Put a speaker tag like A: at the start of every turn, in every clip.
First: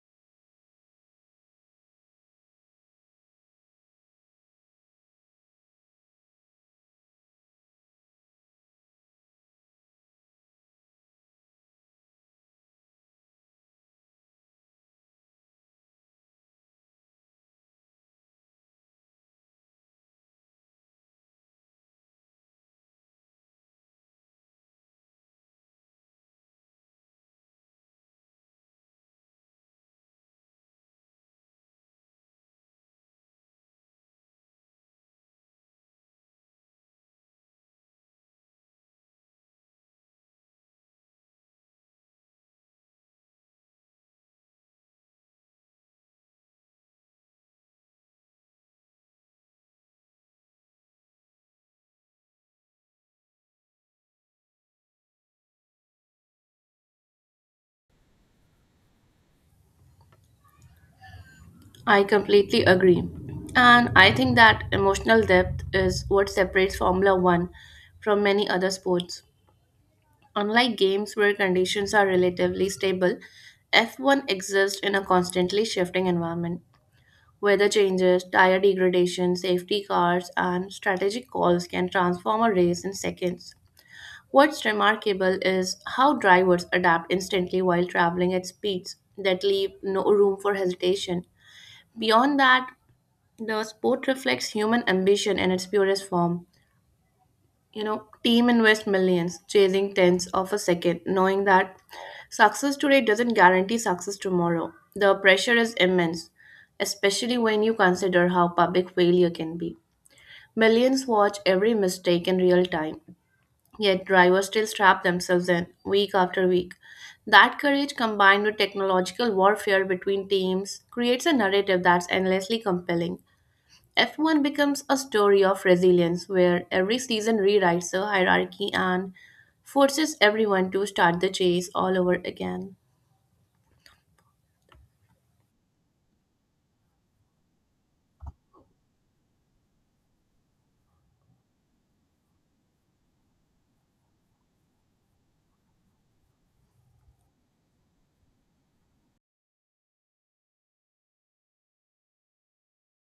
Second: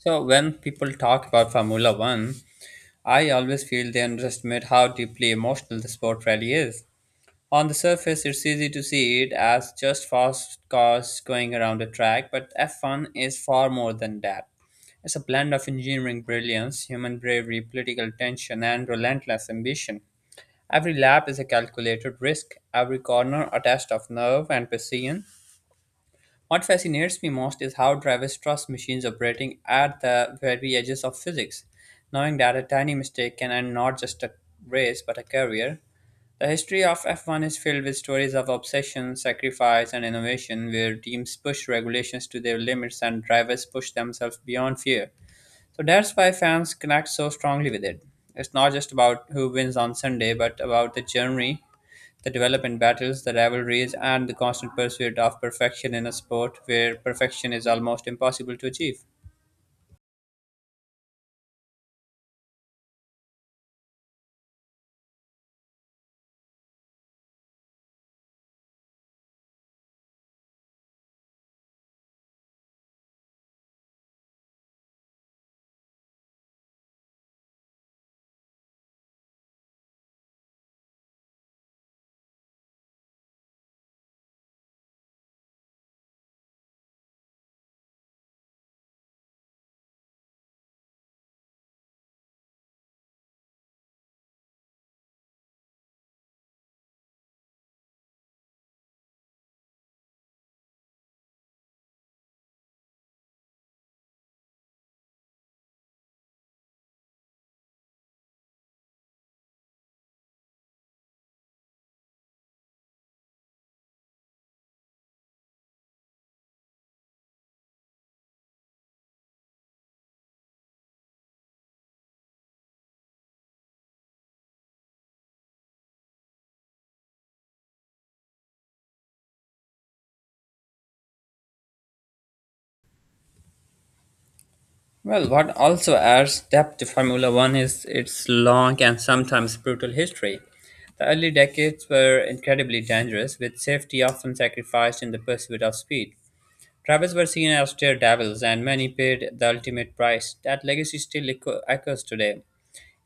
A: So when people talk about Formula One, I always feel they underestimate how deeply emotional the sport really is. On the surface, it's easy to see it as just fast cars going around a track, but F1 is far more than that. It's a blend of engineering brilliance, human bravery, political tension, and relentless ambition. Every lap is a calculated risk, every corner a test of nerve and precision, what fascinates me most is how drivers trust machines operating at the very edges of physics, knowing that a tiny mistake can end not just a race but a career. The history of F1 is filled with stories of obsession, sacrifice, and innovation where teams push regulations to their limits and drivers push themselves beyond fear. So that's why fans connect so strongly with it. It's not just about who wins on Sunday, but about the journey, the development battles, the rivalries, and the constant pursuit of perfection in a sport where perfection is almost impossible to achieve.
B: I completely agree. And I think that emotional depth is what separates Formula One from many other sports. Unlike games where conditions are relatively stable, F1 exists in a constantly shifting environment. Weather changes, tire degradation, safety cars, and strategic calls can transform a race in seconds. What's remarkable is how drivers adapt instantly while traveling at speeds that leave no room for hesitation. Beyond that, the sport reflects human ambition in its purest form. Team invest millions, chasing tenths of a second, knowing that success today doesn't guarantee success tomorrow. The pressure is immense, especially when you consider how public failure can be. Millions watch every mistake in real time, yet drivers still strap themselves in week after week. That courage combined with technological warfare between teams creates a narrative that's endlessly compelling. F1 becomes a story of resilience where every season rewrites the hierarchy and forces everyone to start the chase all over again.
A: Well, what also adds depth to Formula One is its long and sometimes brutal history. The early decades were incredibly dangerous, with safety often sacrificed in the pursuit of speed. Drivers were seen as daredevils, and many paid the ultimate price. That legacy still echoes today.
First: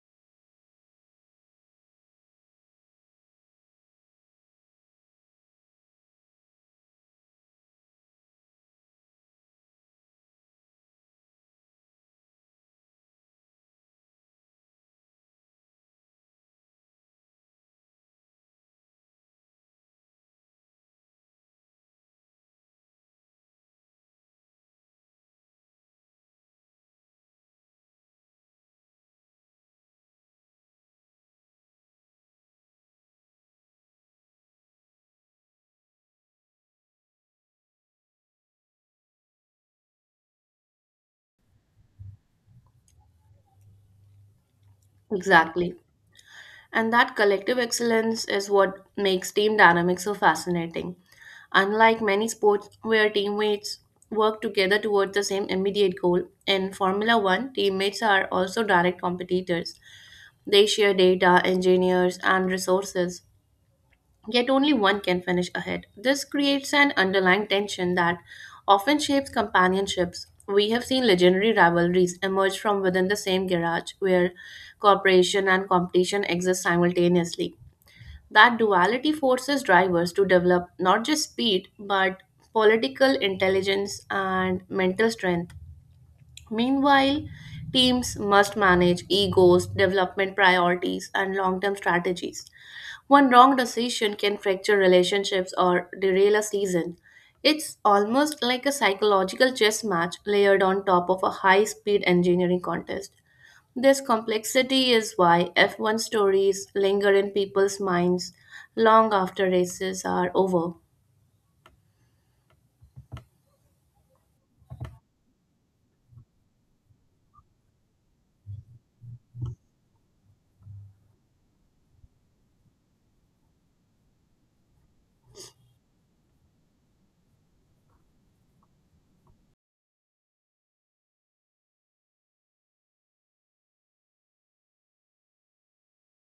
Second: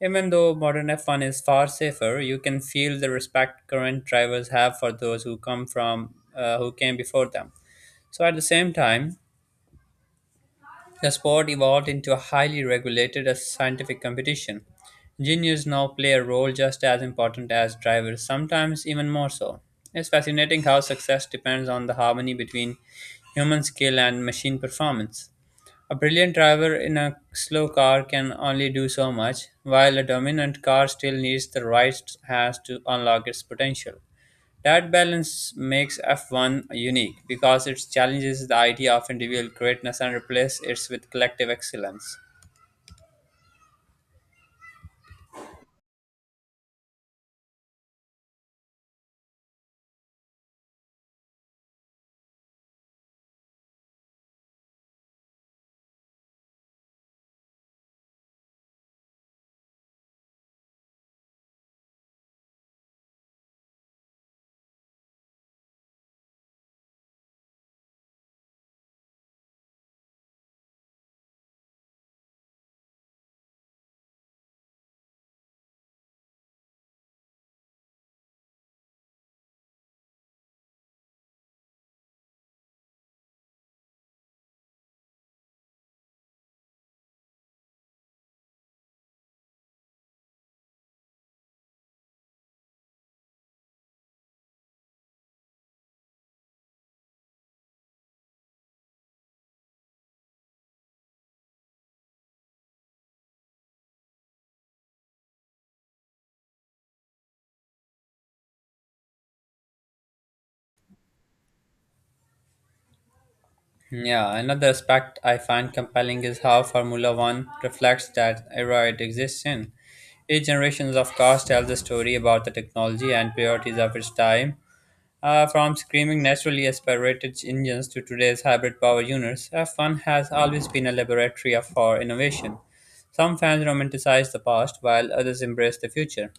A: Even though modern F1 is far safer, you can feel the respect current drivers have for those who come from who came before them. So at the same time, the sport evolved into a highly regulated and scientific competition. Engineers now play a role just as important as drivers, sometimes even more so. It's fascinating how success depends on the harmony between human skill and machine performance. A brilliant driver in a slow car can only do so much, while a dominant car still needs the right hands to unlock its potential. That balance makes F1 unique because it challenges the idea of individual greatness and replaces it with collective excellence.
B: Exactly. And that collective excellence is what makes team dynamics so fascinating. Unlike many sports where teammates work together toward the same immediate goal, in Formula One, teammates are also direct competitors. They share data, engineers, and resources, yet only one can finish ahead. This creates an underlying tension that often shapes companionships. We have seen legendary rivalries emerge from within the same garage where cooperation and competition exist simultaneously. That duality forces drivers to develop not just speed but political intelligence and mental strength. Meanwhile, teams must manage egos, development priorities, and long term strategies. One wrong decision can fracture relationships or derail a season. It's almost like a psychological chess match layered on top of a high speed engineering contest. This complexity is why F1 stories linger in people's minds long after races are over.
A: Yeah, another aspect I find compelling is how Formula One reflects that era it exists in. Each generation of cars tells a story about the technology and priorities of its time. From screaming naturally aspirated engines to today's hybrid power units, F1 has always been a laboratory for innovation. Some fans romanticize the past while others embrace the future.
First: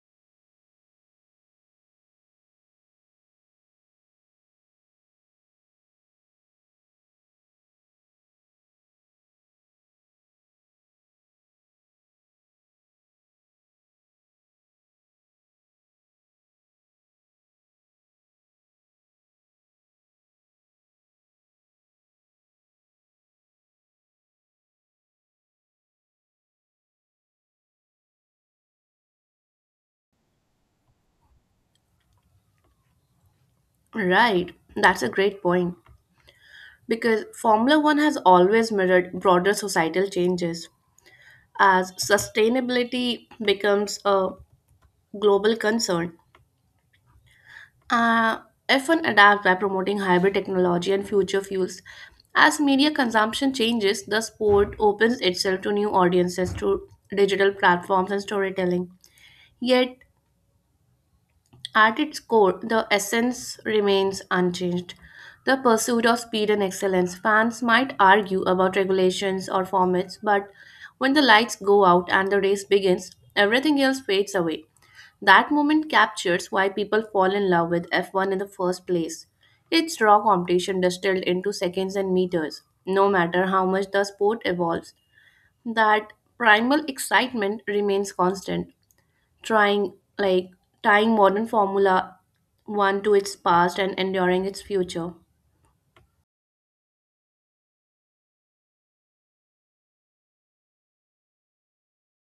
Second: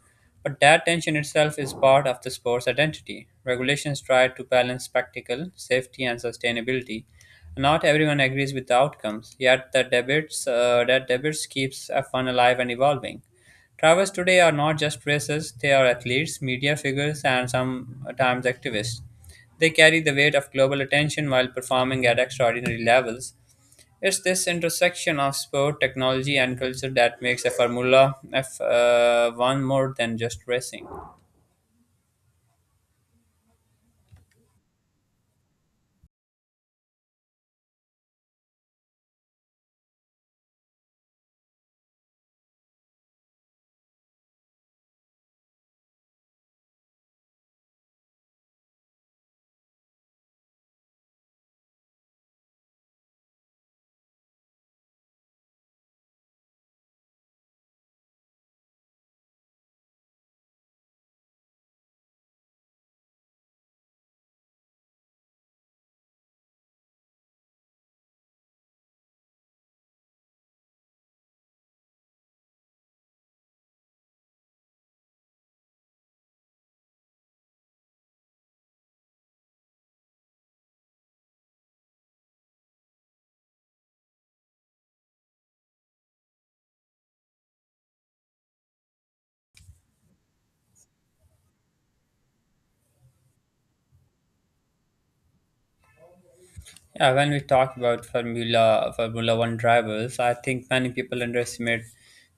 A: But that tension itself is part of the sport's identity. Regulations try to balance spectacle, safety, and sustainability. Not everyone agrees with the outcomes, yet the debates keeps F1 alive and evolving. Drivers today are not just racers, they are athletes, media figures, and sometimes activists. They carry the weight of global attention while performing at extraordinary levels. It's this intersection of sport, technology, and culture that makes a Formula F One more than just racing.
B: Right, that's a great point, because Formula One has always mirrored broader societal changes as sustainability becomes a global concern. Uh, F1 adapts by promoting hybrid technology and future fuels. As media consumption changes, the sport opens itself to new audiences through digital platforms and storytelling. Yet, at its core, the essence remains unchanged: the pursuit of speed and excellence. Fans might argue about regulations or formats, but when the lights go out and the race begins, everything else fades away. That moment captures why people fall in love with F1 in the first place. It's raw competition distilled into seconds and meters. No matter how much the sport evolves, that primal excitement remains constant, trying like tying modern formula 1 to its past and enduring its future.
A: Yeah, when we talk about Formula One drivers, I think many people underestimate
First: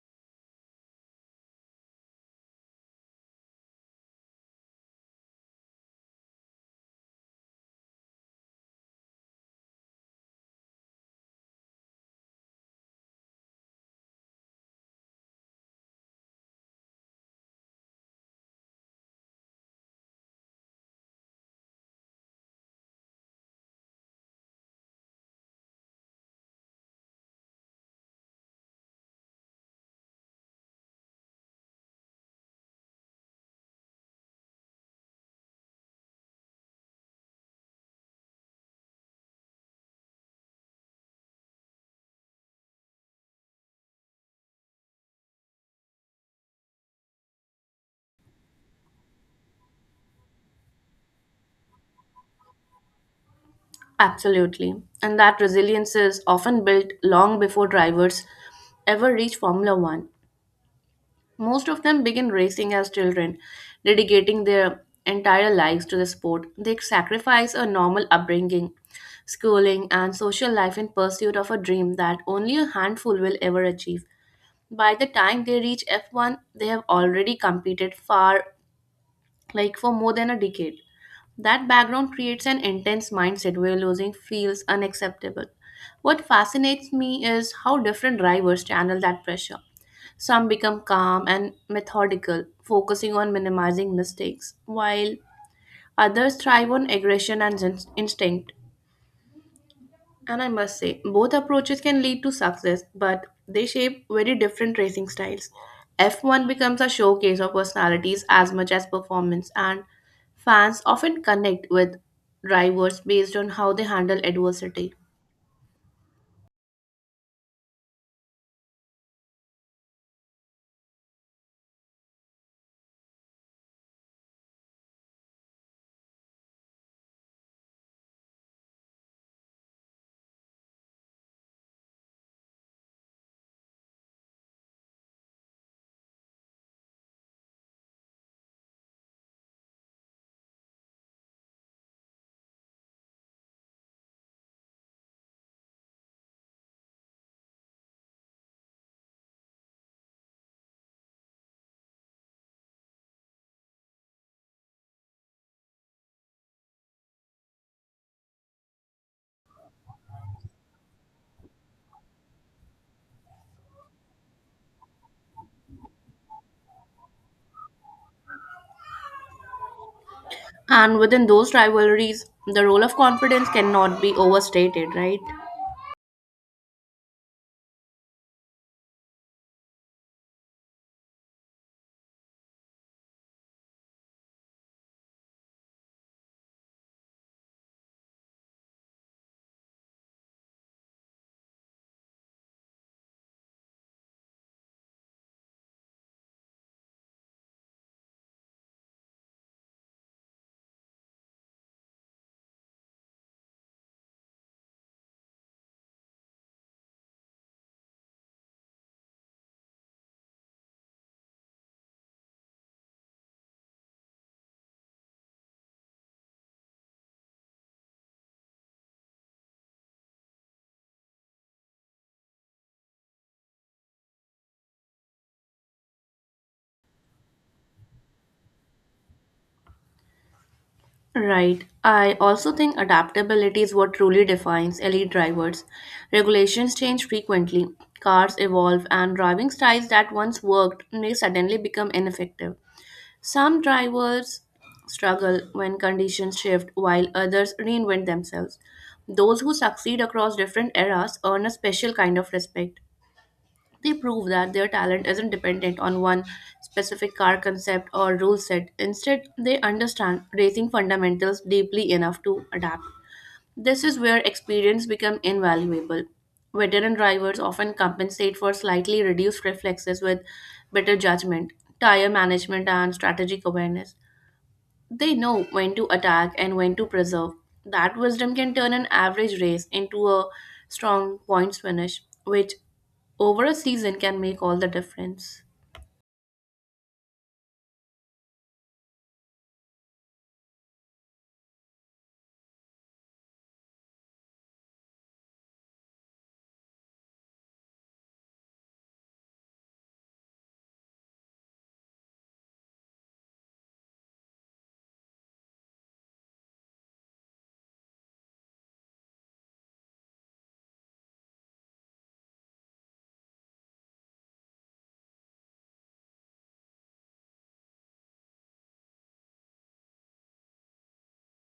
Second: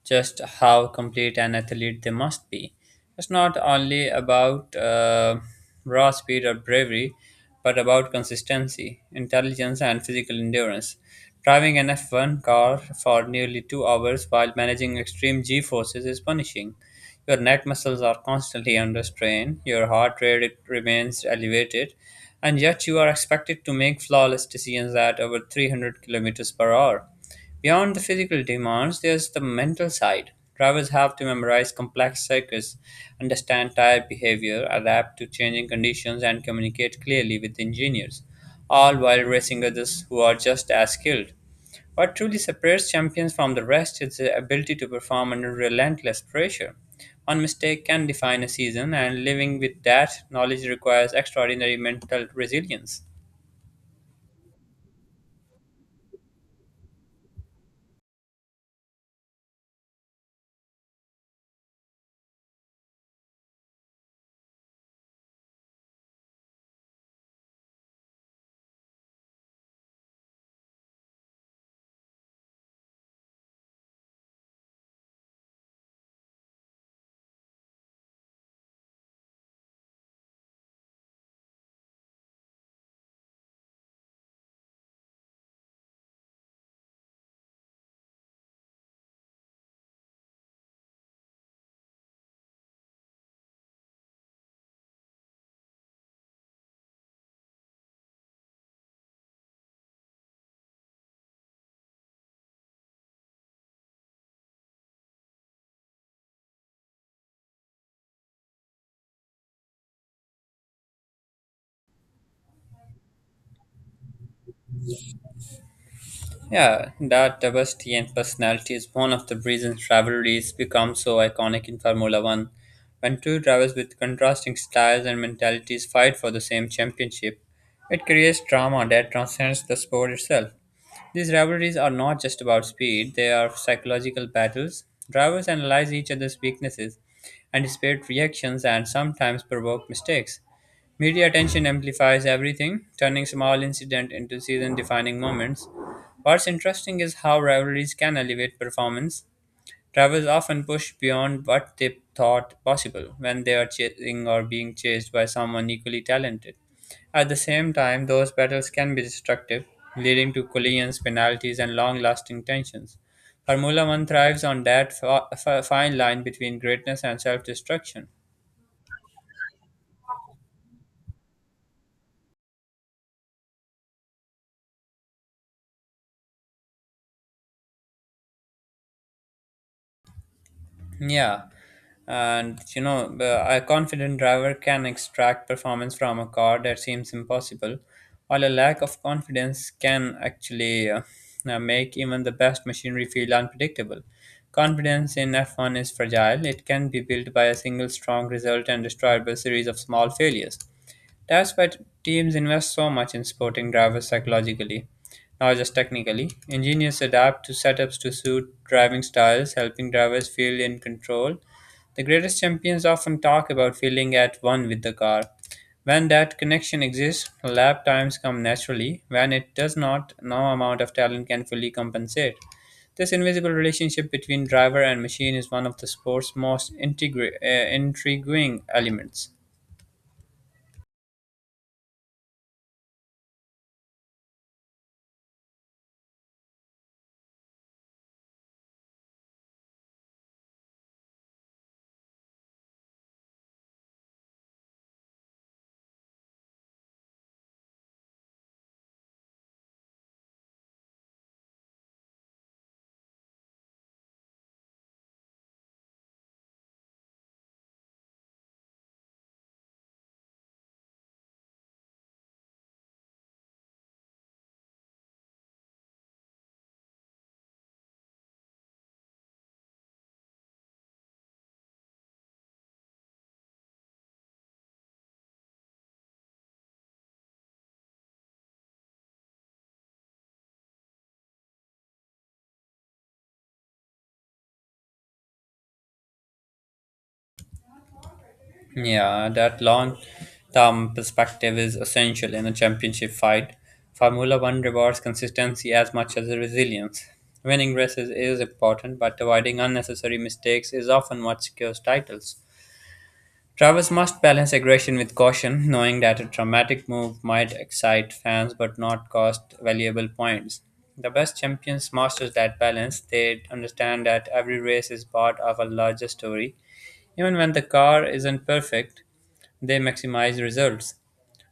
A: just how complete an athlete they must be. It's not only about raw speed or bravery, but about consistency, intelligence, and physical endurance. Driving an F1 car for nearly 2 hours while managing extreme G forces is punishing. Your neck muscles are constantly under strain, your heart rate it remains elevated, and yet you are expected to make flawless decisions at over 300 kilometers per hour. Beyond the physical demands, there's the mental side. Drivers have to memorize complex circuits, understand tire behavior, adapt to changing conditions, and communicate clearly with engineers, all while racing others who are just as skilled. What truly separates champions from the rest is their ability to perform under relentless pressure. One mistake can define a season, and living with that knowledge requires extraordinary mental resilience.
B: Absolutely, and that resilience is often built long before drivers ever reach formula 1. Most of them begin racing as children, dedicating their entire lives to the sport. They sacrifice a normal upbringing, schooling and social life in pursuit of a dream that only a handful will ever achieve. By the time they reach F1, they have already competed far like for more than a decade. That background creates an intense mindset where losing feels unacceptable. What fascinates me is how different drivers channel that pressure. Some become calm and methodical, focusing on minimizing mistakes, while others thrive on aggression and instinct. And I must say, both approaches can lead to success, but they shape very different racing styles. F1 becomes a showcase of personalities as much as performance, and fans often connect with drivers based on how they handle adversity.
A: Yeah, that diversity and personality is one of the reasons rivalries become so iconic in Formula One. When two drivers with contrasting styles and mentalities fight for the same championship, it creates drama that transcends the sport itself. These rivalries are not just about speed, they are psychological battles. Drivers analyze each other's weaknesses, anticipate reactions, and sometimes provoke mistakes. Media attention amplifies everything, turning small incidents into season defining moments. What's interesting is how rivalries can elevate performance. Drivers often push beyond what they thought possible when they are chasing or being chased by someone equally talented. At the same time, those battles can be destructive, leading to collisions, penalties, and long lasting tensions. Formula One thrives on that fine line between greatness and self destruction.
B: And within those rivalries, the role of confidence cannot be overstated, right?
A: Yeah, and a confident driver can extract performance from a car that seems impossible, while a lack of confidence can actually make even the best machinery feel unpredictable. Confidence in F1 is fragile, it can be built by a single strong result and destroyed by a series of small failures. That's why teams invest so much in supporting drivers psychologically, not just technically. Engineers adapt to setups to suit driving styles, helping drivers feel in control. The greatest champions often talk about feeling at one with the car. When that connection exists, lap times come naturally. When it does not, no amount of talent can fully compensate. This invisible relationship between driver and machine is one of the sport's most intriguing elements.
B: Right. I also think adaptability is what truly defines elite drivers. Regulations change frequently, cars evolve, and driving styles that once worked may suddenly become ineffective. Some drivers struggle when conditions shift, while others reinvent themselves. Those who succeed across different eras earn a special kind of respect. They prove that their talent isn't dependent on one specific car concept or rule set. Instead, they understand racing fundamentals deeply enough to adapt. This is where experience becomes invaluable. Veteran drivers often compensate for slightly reduced reflexes with better judgment, tire management, and strategic awareness. They know when to attack and when to preserve. That wisdom can turn an average race into a strong points finish, which over a season can make all the difference.
A: Yeah, that long term perspective is essential in a championship fight. Formula One rewards consistency as much as resilience. Winning races is important, but avoiding unnecessary mistakes is often what secures titles. Travis must balance aggression with caution, knowing that a dramatic move might excite fans but not cost valuable points. The best champions master that balance. They understand that every race is part of a larger story. Even when the car isn't perfect, they maximize results.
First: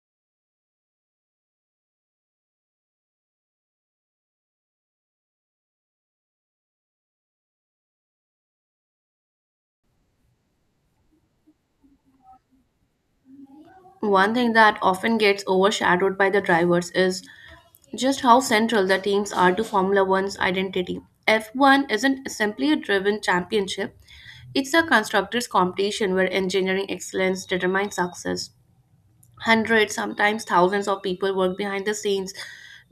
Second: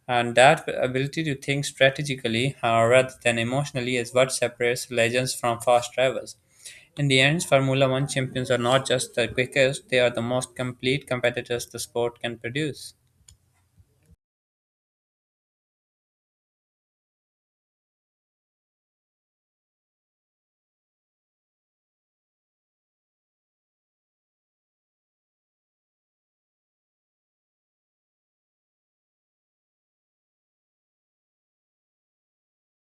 A: And that ability to think strategically rather than emotionally is what separates legends from fast drivers. In the end, Formula One champions are not just the quickest, they are the most complete competitors the sport can produce.
B: One thing that often gets overshadowed by the drivers is just how central the teams are to Formula One's identity. F1 isn't simply a driven championship, it's a constructors' competition where engineering excellence determines success. Hundreds, sometimes thousands of people work behind the scenes,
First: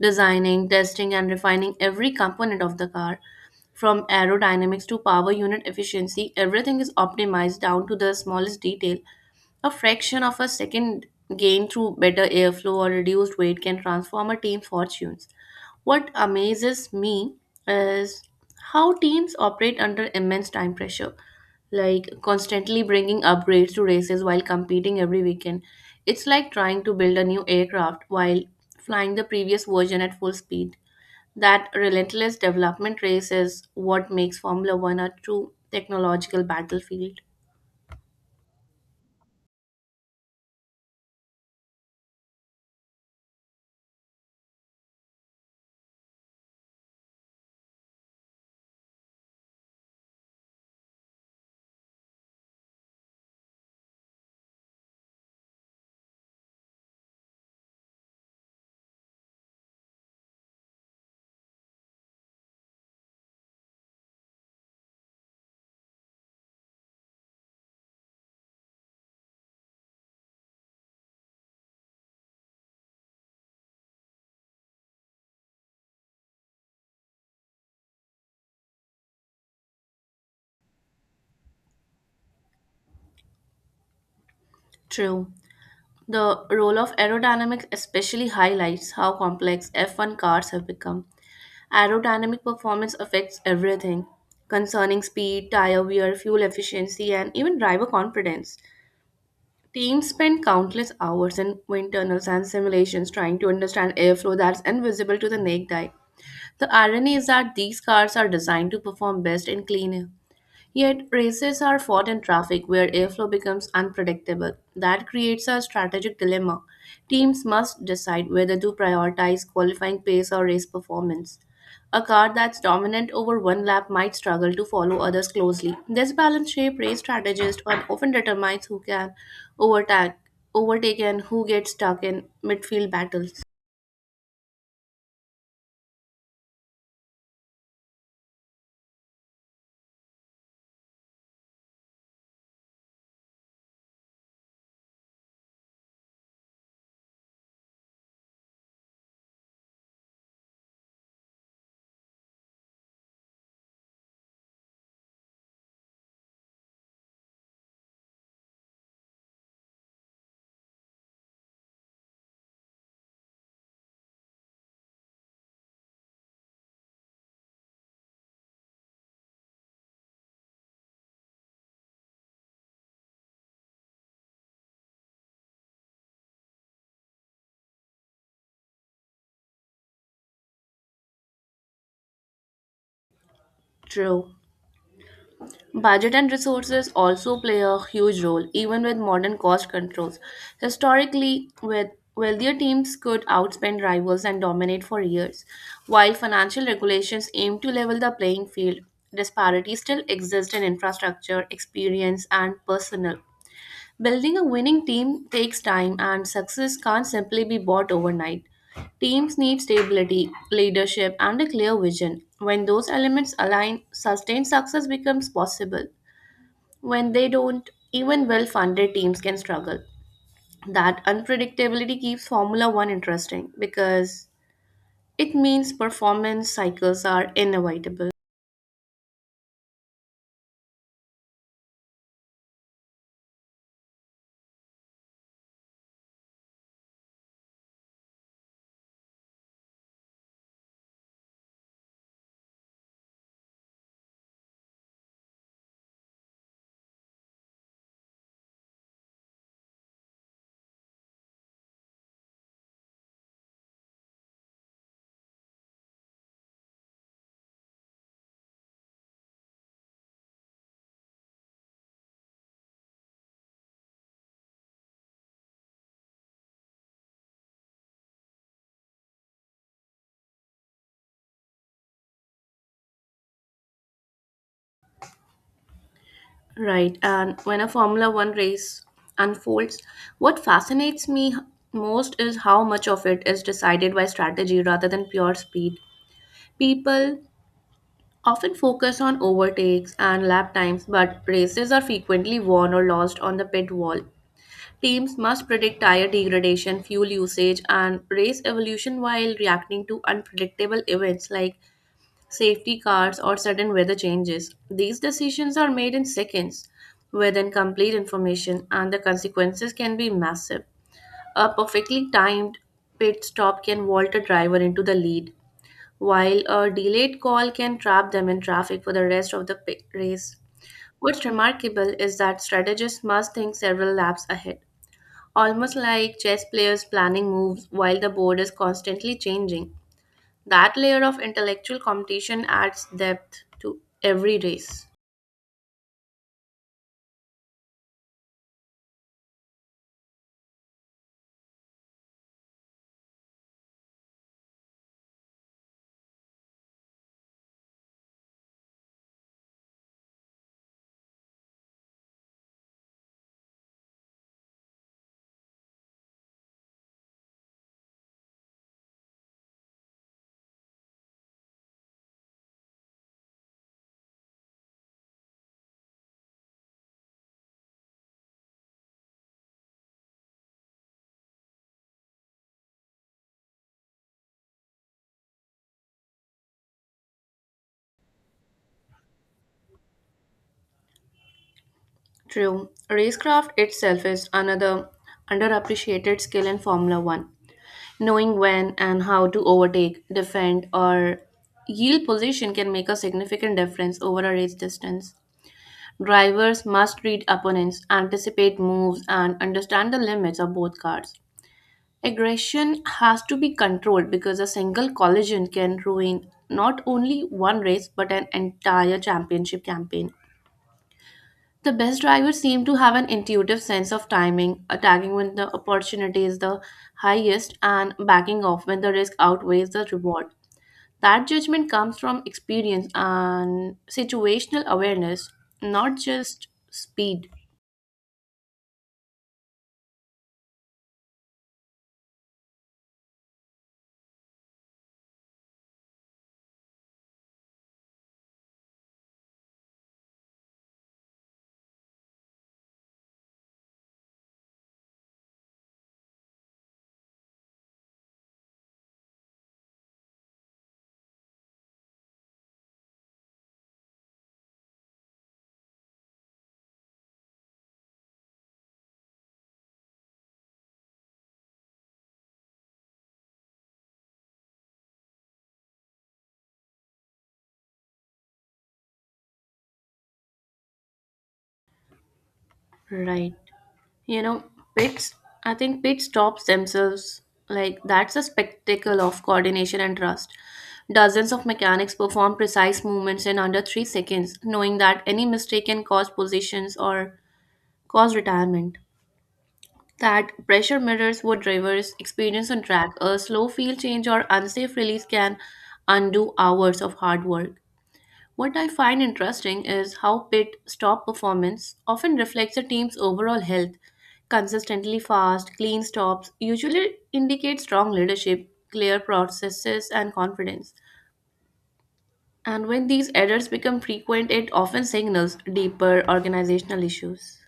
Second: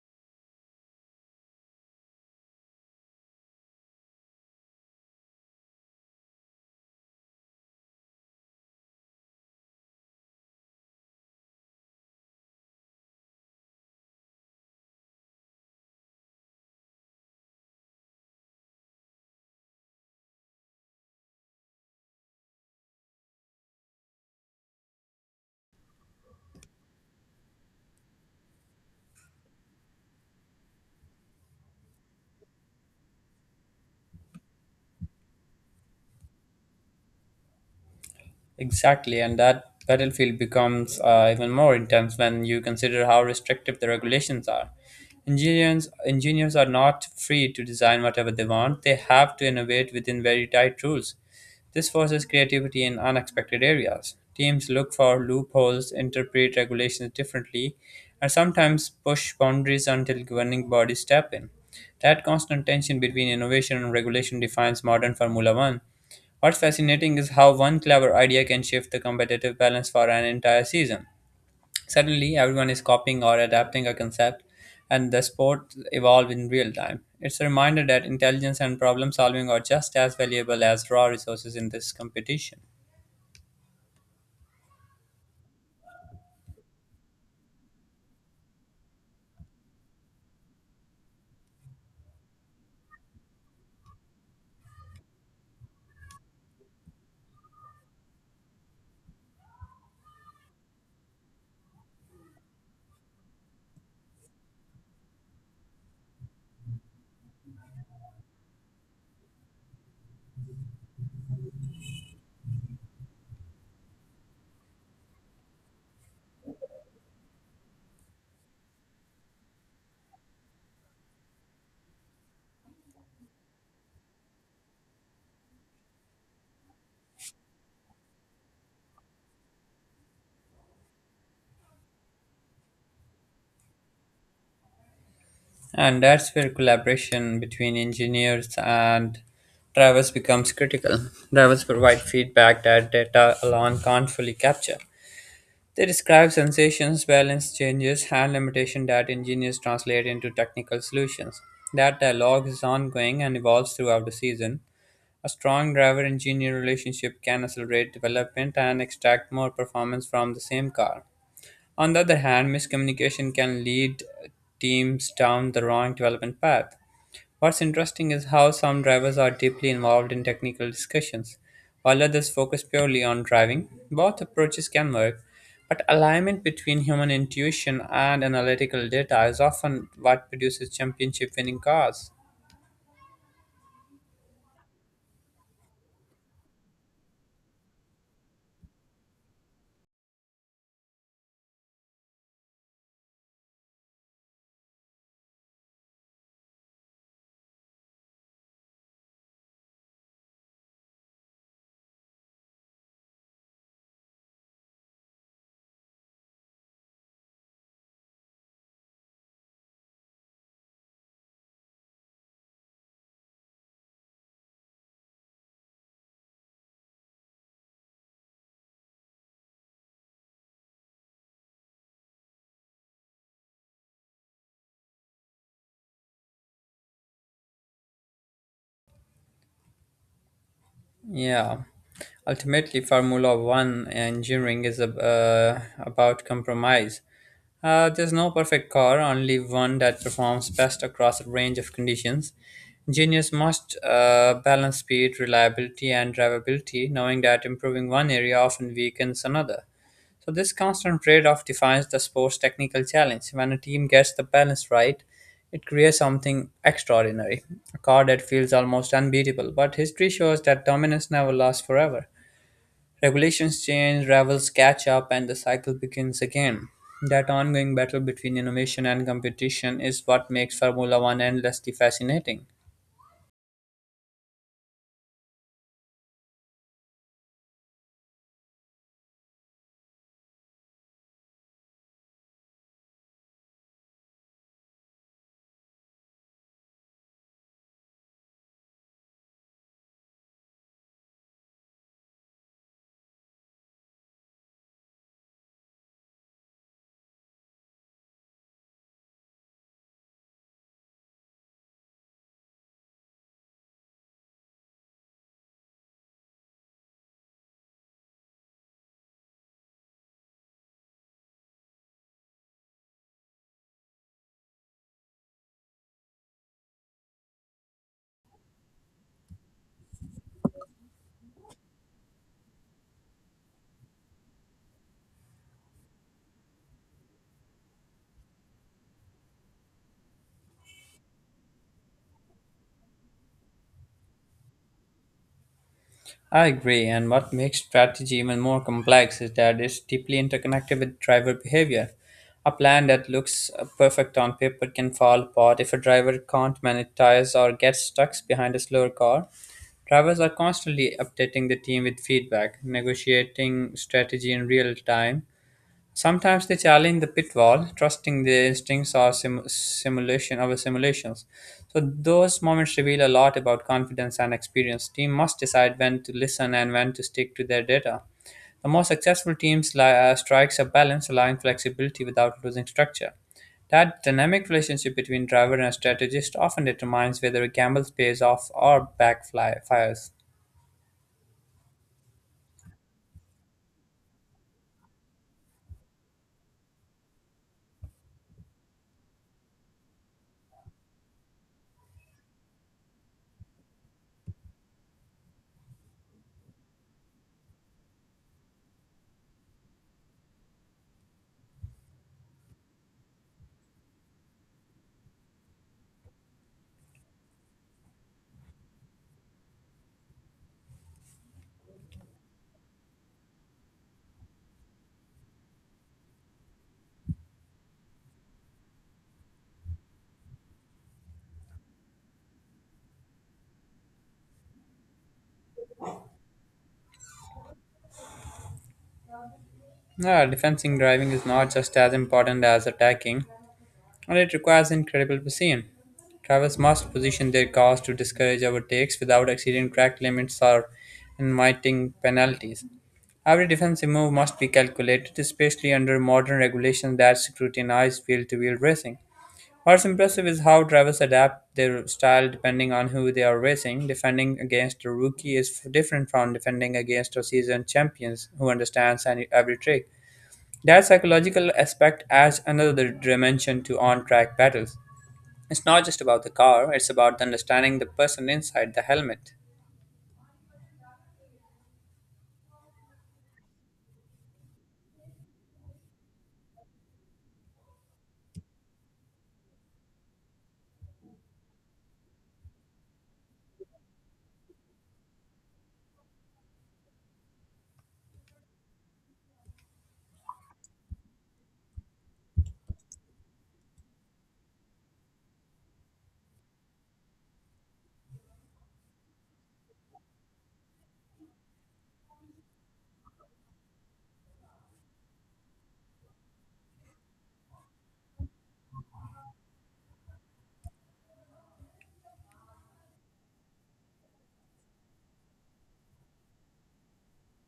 B: designing, testing, and refining every component of the car. From aerodynamics to power unit efficiency, everything is optimized down to the smallest detail. A fraction of a second gain through better airflow or reduced weight can transform a team's fortunes. What amazes me is how teams operate under immense time pressure, like constantly bringing upgrades to races while competing every weekend. It's like trying to build a new aircraft while flying the previous version at full speed. That relentless development race is what makes Formula One a true technological battlefield.
A: Exactly, and that battlefield becomes even more intense when you consider how restrictive the regulations are. Engineers are not free to design whatever they want, they have to innovate within very tight rules. This forces creativity in unexpected areas. Teams look for loopholes, interpret regulations differently, and sometimes push boundaries until governing bodies step in. That constant tension between innovation and regulation defines modern Formula One. What's fascinating is how one clever idea can shift the competitive balance for an entire season. Suddenly, everyone is copying or adapting a concept, and the sport evolves in real time. It's a reminder that intelligence and problem solving are just as valuable as raw resources in this competition.
B: True. The role of aerodynamics especially highlights how complex F1 cars have become. Aerodynamic performance affects everything concerning speed, tire wear, fuel efficiency, and even driver confidence. Teams spend countless hours in wind tunnels and simulations trying to understand airflow that's invisible to the naked eye. The irony is that these cars are designed to perform best in clean air, yet races are fought in traffic where airflow becomes unpredictable. That creates a strategic dilemma. Teams must decide whether to prioritize qualifying pace or race performance. A car that's dominant over one lap might struggle to follow others closely. This balance shape race strategist and often determines who can overtake, overtake and who gets stuck in midfield battles.
A: And that's where collaboration between engineers and drivers becomes critical. Drivers provide feedback that data alone can't fully capture. They describe sensations, balance changes, and limitation that engineers translate into technical solutions. That dialogue is ongoing and evolves throughout the season. A strong driver engineer relationship can accelerate development and extract more performance from the same car. On the other hand, miscommunication can lead teams down the wrong development path. What's interesting is how some drivers are deeply involved in technical discussions, while others focus purely on driving. Both approaches can work, but alignment between human intuition and analytical data is often what produces championship winning cars.
B: True. Budget and resources also play a huge role, even with modern cost controls. Historically, with wealthier teams could outspend rivals and dominate for years, while financial regulations aim to level the playing field. Disparities still exist in infrastructure, experience, and personnel. Building a winning team takes time, and success can't simply be bought overnight. Teams need stability, leadership, and a clear vision. When those elements align, sustained success becomes possible. When they don't, even well funded teams can struggle. That unpredictability keeps Formula One interesting because it means performance cycles are inevitable.
A: Yeah. Ultimately, Formula One engineering is about compromise. There's no perfect car, only one that performs best across a range of conditions. Engineers must balance speed, reliability, and drivability, knowing that improving one area often weakens another. So this constant trade-off defines the sport's technical challenge. When a team gets the balance right, it creates something extraordinary, a car that feels almost unbeatable. But history shows that dominance never lasts forever. Regulations change, rivals catch up, and the cycle begins again. That ongoing battle between innovation and competition is what makes Formula One endlessly fascinating.
B: Right, and when a Formula One race unfolds, what fascinates me most is how much of it is decided by strategy rather than pure speed. People often focus on overtakes and lap times, but races are frequently won or lost on the pit wall. Teams must predict tire degradation, fuel usage, and race evolution while reacting to unpredictable events like safety cars or sudden weather changes. These decisions are made in seconds with incomplete information, and the consequences can be massive. A perfectly timed pit stop can vault a driver into the lead, while a delayed call can trap them in traffic for the rest of the race. What's remarkable is that strategists must think several laps ahead, almost like chess players planning moves while the board is constantly changing. That layer of intellectual competition adds depth to every race.
A: I agree, and what makes strategy even more complex is that it's deeply interconnected with driver behavior. A plan that looks perfect on paper can fall apart if a driver can't manage tires or gets stuck behind a slower car. Drivers are constantly updating the team with feedback, negotiating strategy in real time. Sometimes they challenge the pit wall, trusting their instincts or simulation of simulations. So those moments reveal a lot about confidence and experience. Team must decide when to listen and when to stick to their data. The most successful teams strikes a balance, allowing flexibility without losing structure. That dynamic relationship between driver and strategist often determines whether a gamble pays off or backfires.
B: True. Racecraft itself is another underappreciated skill in Formula 1. Knowing when and how to overtake, defend, or yield position can make a significant difference over a race distance. Drivers must read opponents, anticipate moves, and understand the limits of both cars. Aggression has to be controlled because a single collision can ruin not only one race but an entire championship campaign. The best drivers seem to have an intuitive sense of timing, attacking when the opportunity is the highest and backing off when the risk outweighs the reward. That judgment comes from experience and situational awareness, not just speed.
A: Yeah, defensive driving is not just as important as attacking, and it requires incredible precision. Drivers must position their cars to discourage overtakes without exceeding track limits or inviting penalties. Every defensive move must be calculated, especially under modern regulations that scrutinize wheel to wheel racing. What's impressive is how drivers adapt their style depending on who they are racing. Defending against a rookie is different from defending against a seasoned champion who understands every trick. That psychological aspect adds another dimension to on track battles. It's not just about the car, it's about understanding the person inside the helmet.
B: Right. You know, pits, I think pit stops themselves, like, that's a spectacle of coordination and trust. Dozens of mechanics perform precise movements in under 3 seconds, knowing that any mistake can cause positions or cause retirement. That pressure mirrors what drivers experience on track. A slow field change or unsafe release can undo hours of hard work. What I find interesting is how pit stop performance often reflects a team's overall health. Consistently fast, clean stops usually indicate strong leadership, clear processes, and confidence. And when these errors become frequent, it often signals deeper organizational issues.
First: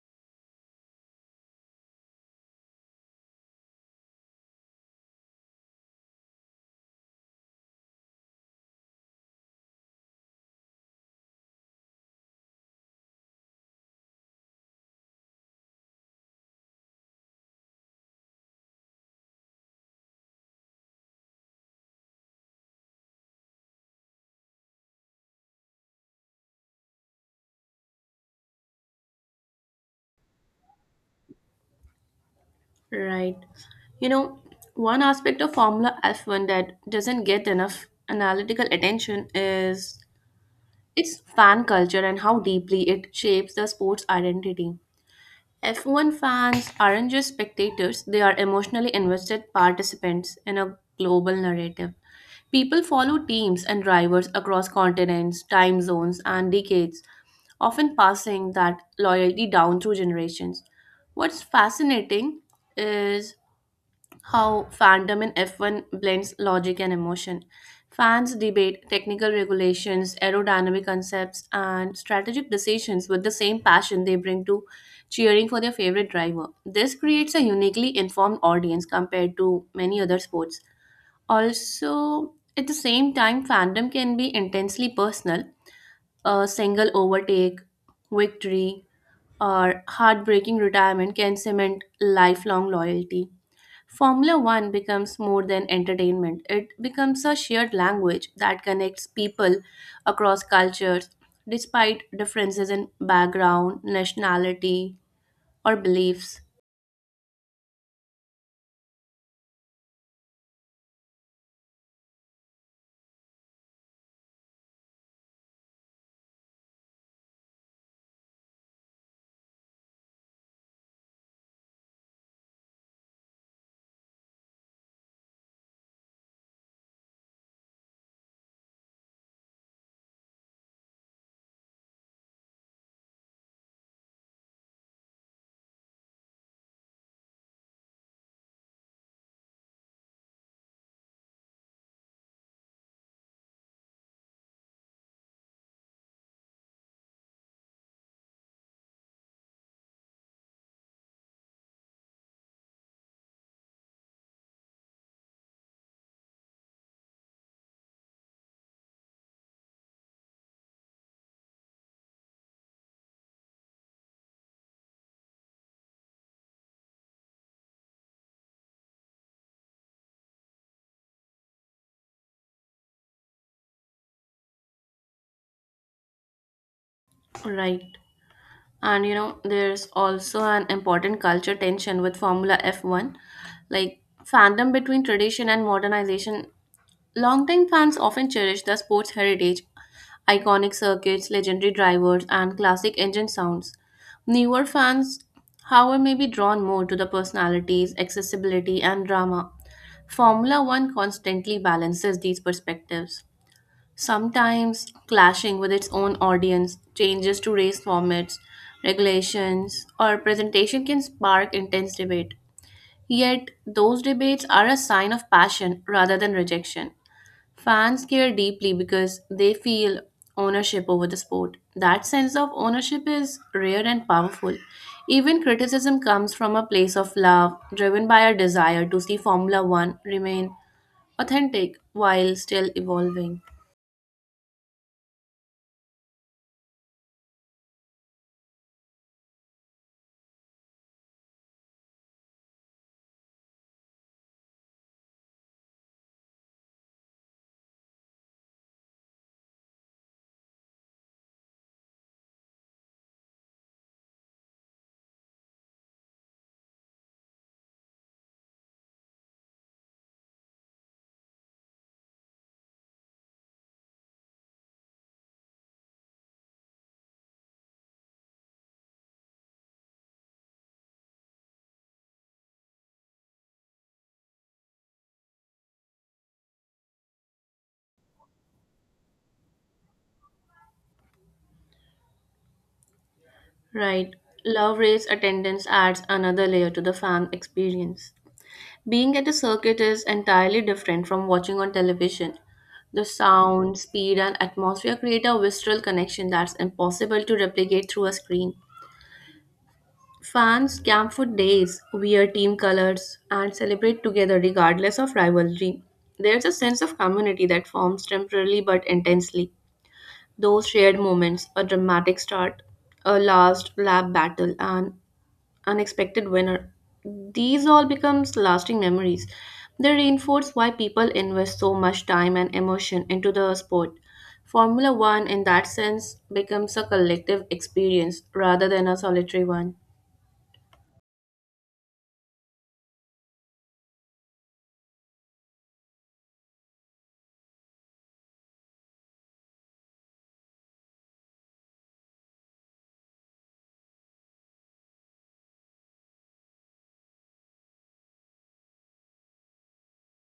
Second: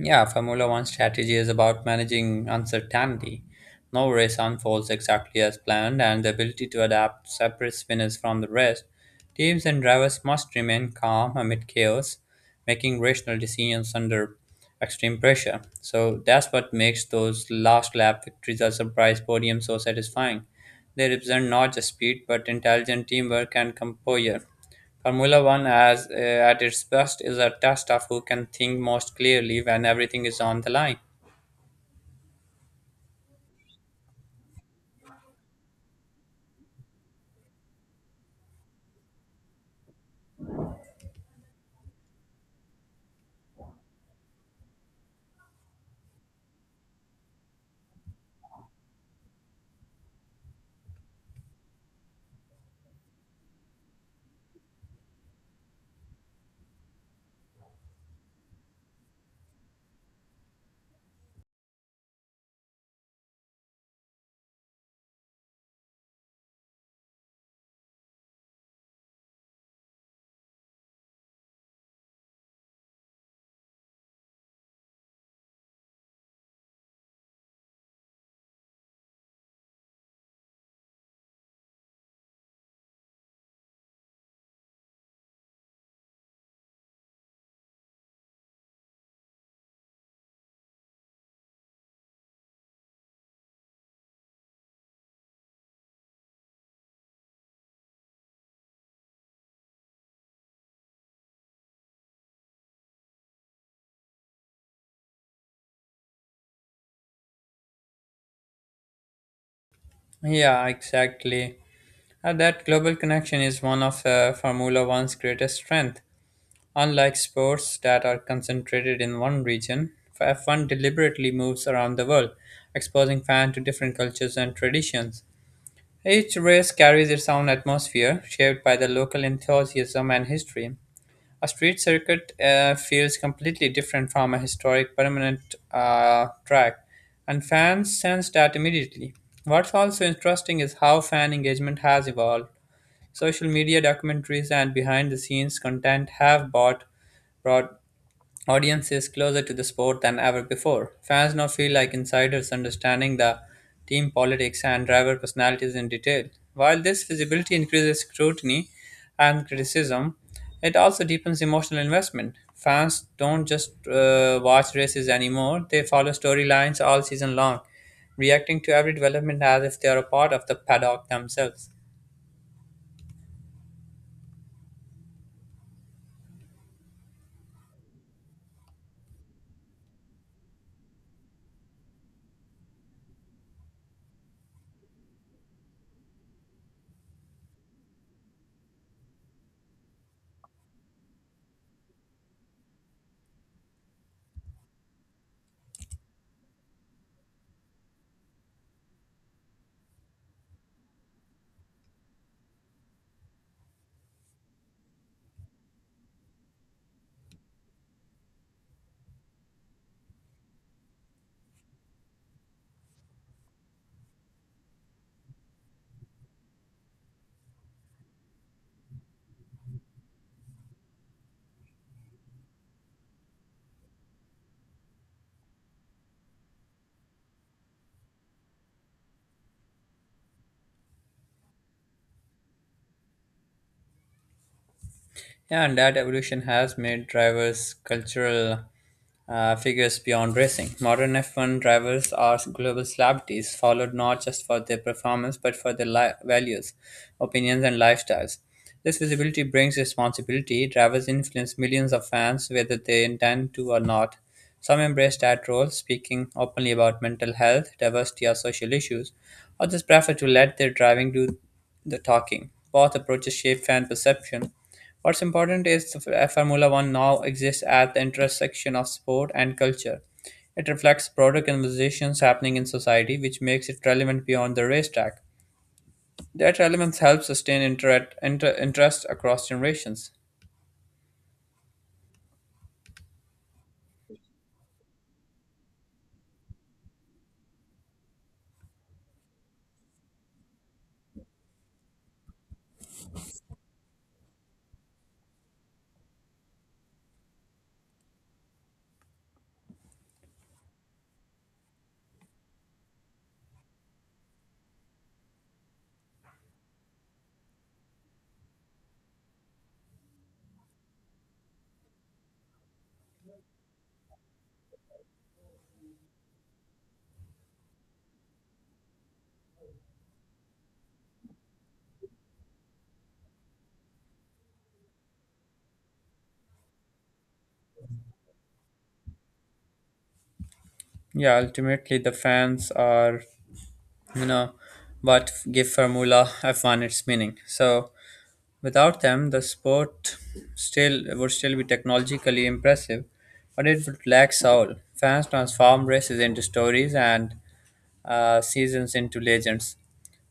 A: Yeah, Formula One strategy is about managing uncertainty. No race unfolds exactly as planned, and the ability to adapt separates winners from the rest. Teams and drivers must remain calm amid chaos, making rational decisions under extreme pressure. So that's what makes those last lap victories or surprise podiums so satisfying. They represent not just speed, but intelligent teamwork and composure. Formula One, as at its best, is a test of who can think most clearly when everything is on the line.
B: Right. You know, one aspect of Formula F1 that doesn't get enough analytical attention is its fan culture and how deeply it shapes the sport's identity. F1 fans aren't just spectators, they are emotionally invested participants in a global narrative. People follow teams and drivers across continents, time zones, and decades, often passing that loyalty down through generations. What's fascinating is how fandom in F1 blends logic and emotion. Fans debate technical regulations, aerodynamic concepts, and strategic decisions with the same passion they bring to cheering for their favorite driver. This creates a uniquely informed audience compared to many other sports. Also, at the same time, fandom can be intensely personal. A single overtake, victory, or heartbreaking retirement can cement lifelong loyalty. Formula One becomes more than entertainment, it becomes a shared language that connects people across cultures despite differences in background, nationality, or beliefs.
A: Yeah, exactly. And that global connection is one of Formula One's greatest strength. Unlike sports that are concentrated in one region, F1 deliberately moves around the world, exposing fans to different cultures and traditions. Each race carries its own atmosphere, shaped by the local enthusiasm and history. A street circuit feels completely different from a historic permanent track, and fans sense that immediately. What's also interesting is how fan engagement has evolved. Social media documentaries and behind the scenes content have brought audience is closer to the sport than ever before. Fans now feel like insiders understanding the team politics and driver personalities in detail. While this visibility increases scrutiny and criticism, it also deepens emotional investment. Fans don't just watch races anymore, they follow storylines all season long, reacting to every development as if they are a part of the paddock themselves.
B: Right. And there's also an important culture tension with Formula F1, like fandom between tradition and modernization. Longtime fans often cherish the sport's heritage, iconic circuits, legendary drivers, and classic engine sounds. Newer fans, however, may be drawn more to the personalities, accessibility, and drama. Formula One constantly balances these perspectives, sometimes clashing with its own audience. Changes to race formats, regulations, or presentation can spark intense debate. Yet, those debates are a sign of passion rather than rejection. Fans care deeply because they feel ownership over the sport. That sense of ownership is rare and powerful. Even criticism comes from a place of love, driven by a desire to see Formula One remain authentic while still evolving.
A: Yeah, and that evolution has made drivers cultural figures beyond racing. Modern F1 drivers are global celebrities, followed not just for their performance but for their values, opinions, and lifestyles. This visibility brings responsibility. Drivers influence millions of fans whether they intend to or not. Some embrace that role, speaking openly about mental health, diversity, or social issues. Others prefer to let their driving do the talking. Both approaches shape fan perception. What's important is Formula One now exists at the intersection of sport and culture. It reflects broader conversations happening in society, which makes it relevant beyond the racetrack. That relevance helps sustain interest across generations.
B: Right. Love race attendance adds another layer to the fan experience. Being at a circuit is entirely different from watching on television. The sound, speed, and atmosphere create a visceral connection that's impossible to replicate through a screen. Fans camp for days, wear team colors, and celebrate together regardless of rivalry. There's a sense of community that forms temporarily but intensely. Those shared moments, a dramatic start, a last lap battle, and unexpected winner. These all becomes lasting memories. They reinforce why people invest so much time and emotion into the sport. Formula 1, in that sense, becomes a collective experience rather than a solitary one.
A: Yeah, ultimately, the fans are, you know, what give Formula F1 its meaning. So, without them, the sport still be technologically impressive, but it would lack soul. Fans transform races into stories and seasons into legends.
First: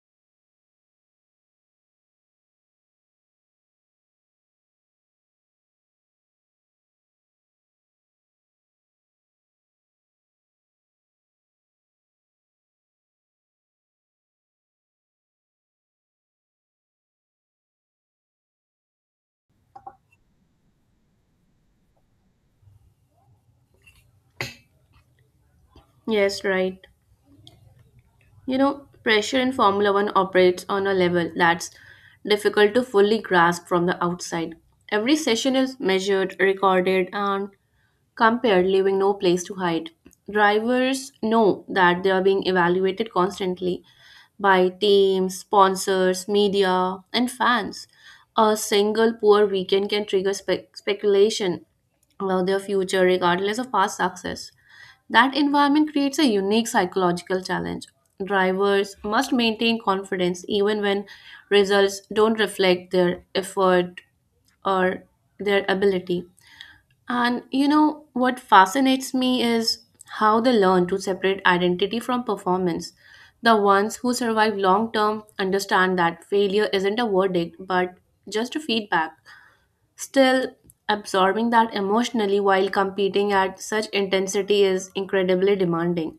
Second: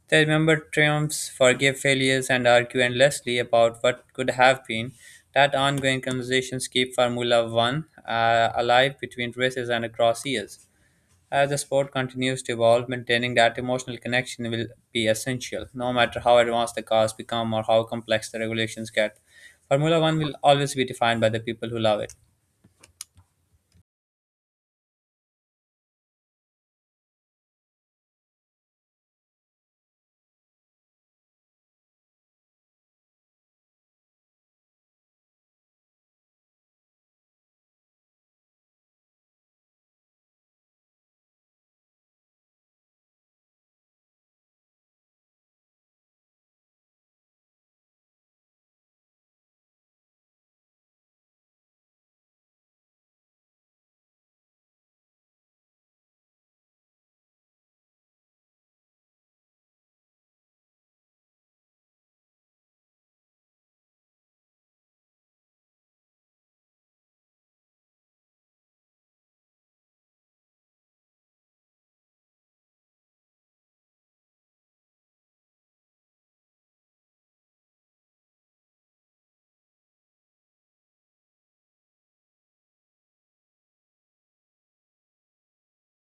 A: They remember triumphs, forgive failures, and argue endlessly about what could have been. That ongoing conversations keep Formula One alive between races and across years. As the sport continues to evolve, maintaining that emotional connection will be essential, no matter how advanced the cars become or how complex the regulations get. Formula One will always be defined by the people who love it.
B: Yes, right. Pressure in Formula 1 operates on a level that's difficult to fully grasp from the outside. Every session is measured, recorded and compared, leaving no place to hide. Drivers know that they are being evaluated constantly by teams, sponsors, media, and fans. A single poor weekend can trigger speculation about their future, regardless of past success. That environment creates a unique psychological challenge. Drivers must maintain confidence even when results don't reflect their effort or their ability. And you know what fascinates me is how they learn to separate identity from performance. The ones who survive long term understand that failure isn't a verdict but just a feedback. Still, absorbing that emotionally while competing at such intensity is incredibly demanding.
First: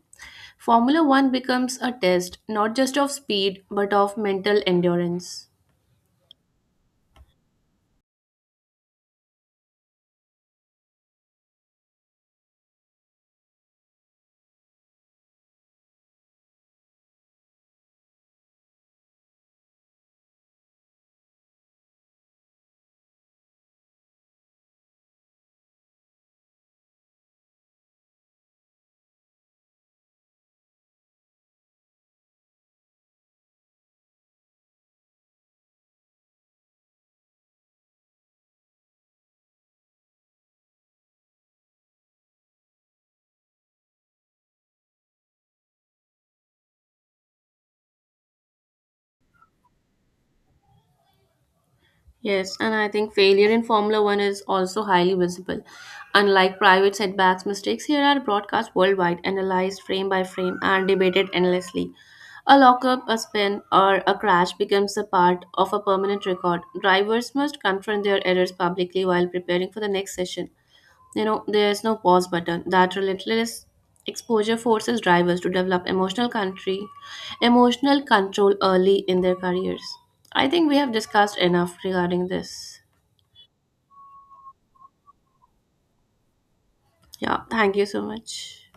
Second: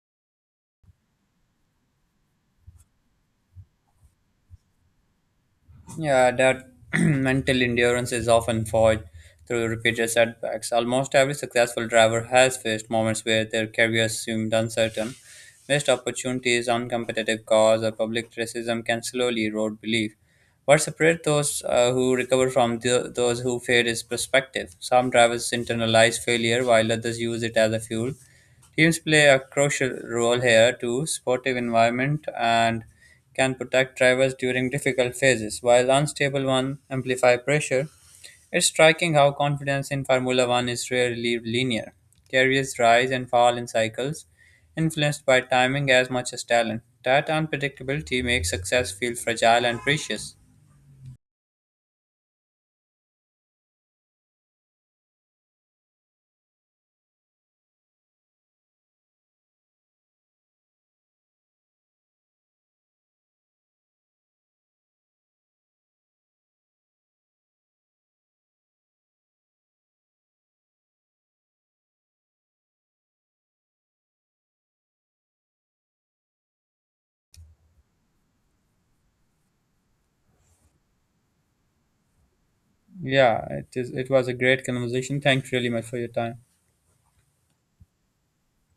B: Formula One becomes a test not just of speed but of mental endurance.
A: Yeah, that mental endurance is often forged through repeated setbacks. Almost every successful driver has faced moments where their career seemed uncertain. Missed opportunities, uncompetitive cars, or public criticism can slowly erode belief. What separates those who recover from those who fail is perspective. Some drivers internalize failure while others use it as a fuel. Teams play a crucial role here too, supportive environment and can protect drivers during difficult phases, while unstable ones amplify pressure. It's striking how confidence in Formula One is rarely linear. Carriers rise and fall in cycles, influenced by timing as much as talent. That unpredictability makes success feel fragile and precious.
B: Yes, and I think failure in Formula One is also highly visible. Unlike private setbacks, mistakes here are broadcast worldwide, analyzed frame by frame, and debated endlessly. A lockup, a spin, or a crash becomes a part of a permanent record. Drivers must confront their errors publicly while preparing for the next session. There's no pause button. That relentless exposure forces drivers to develop emotional control early in their careers. I think we have discussed enough regarding this.
A: Yeah, it is. It was a great conversation. Thanks really much for your time.
B: Yeah, thank you so much.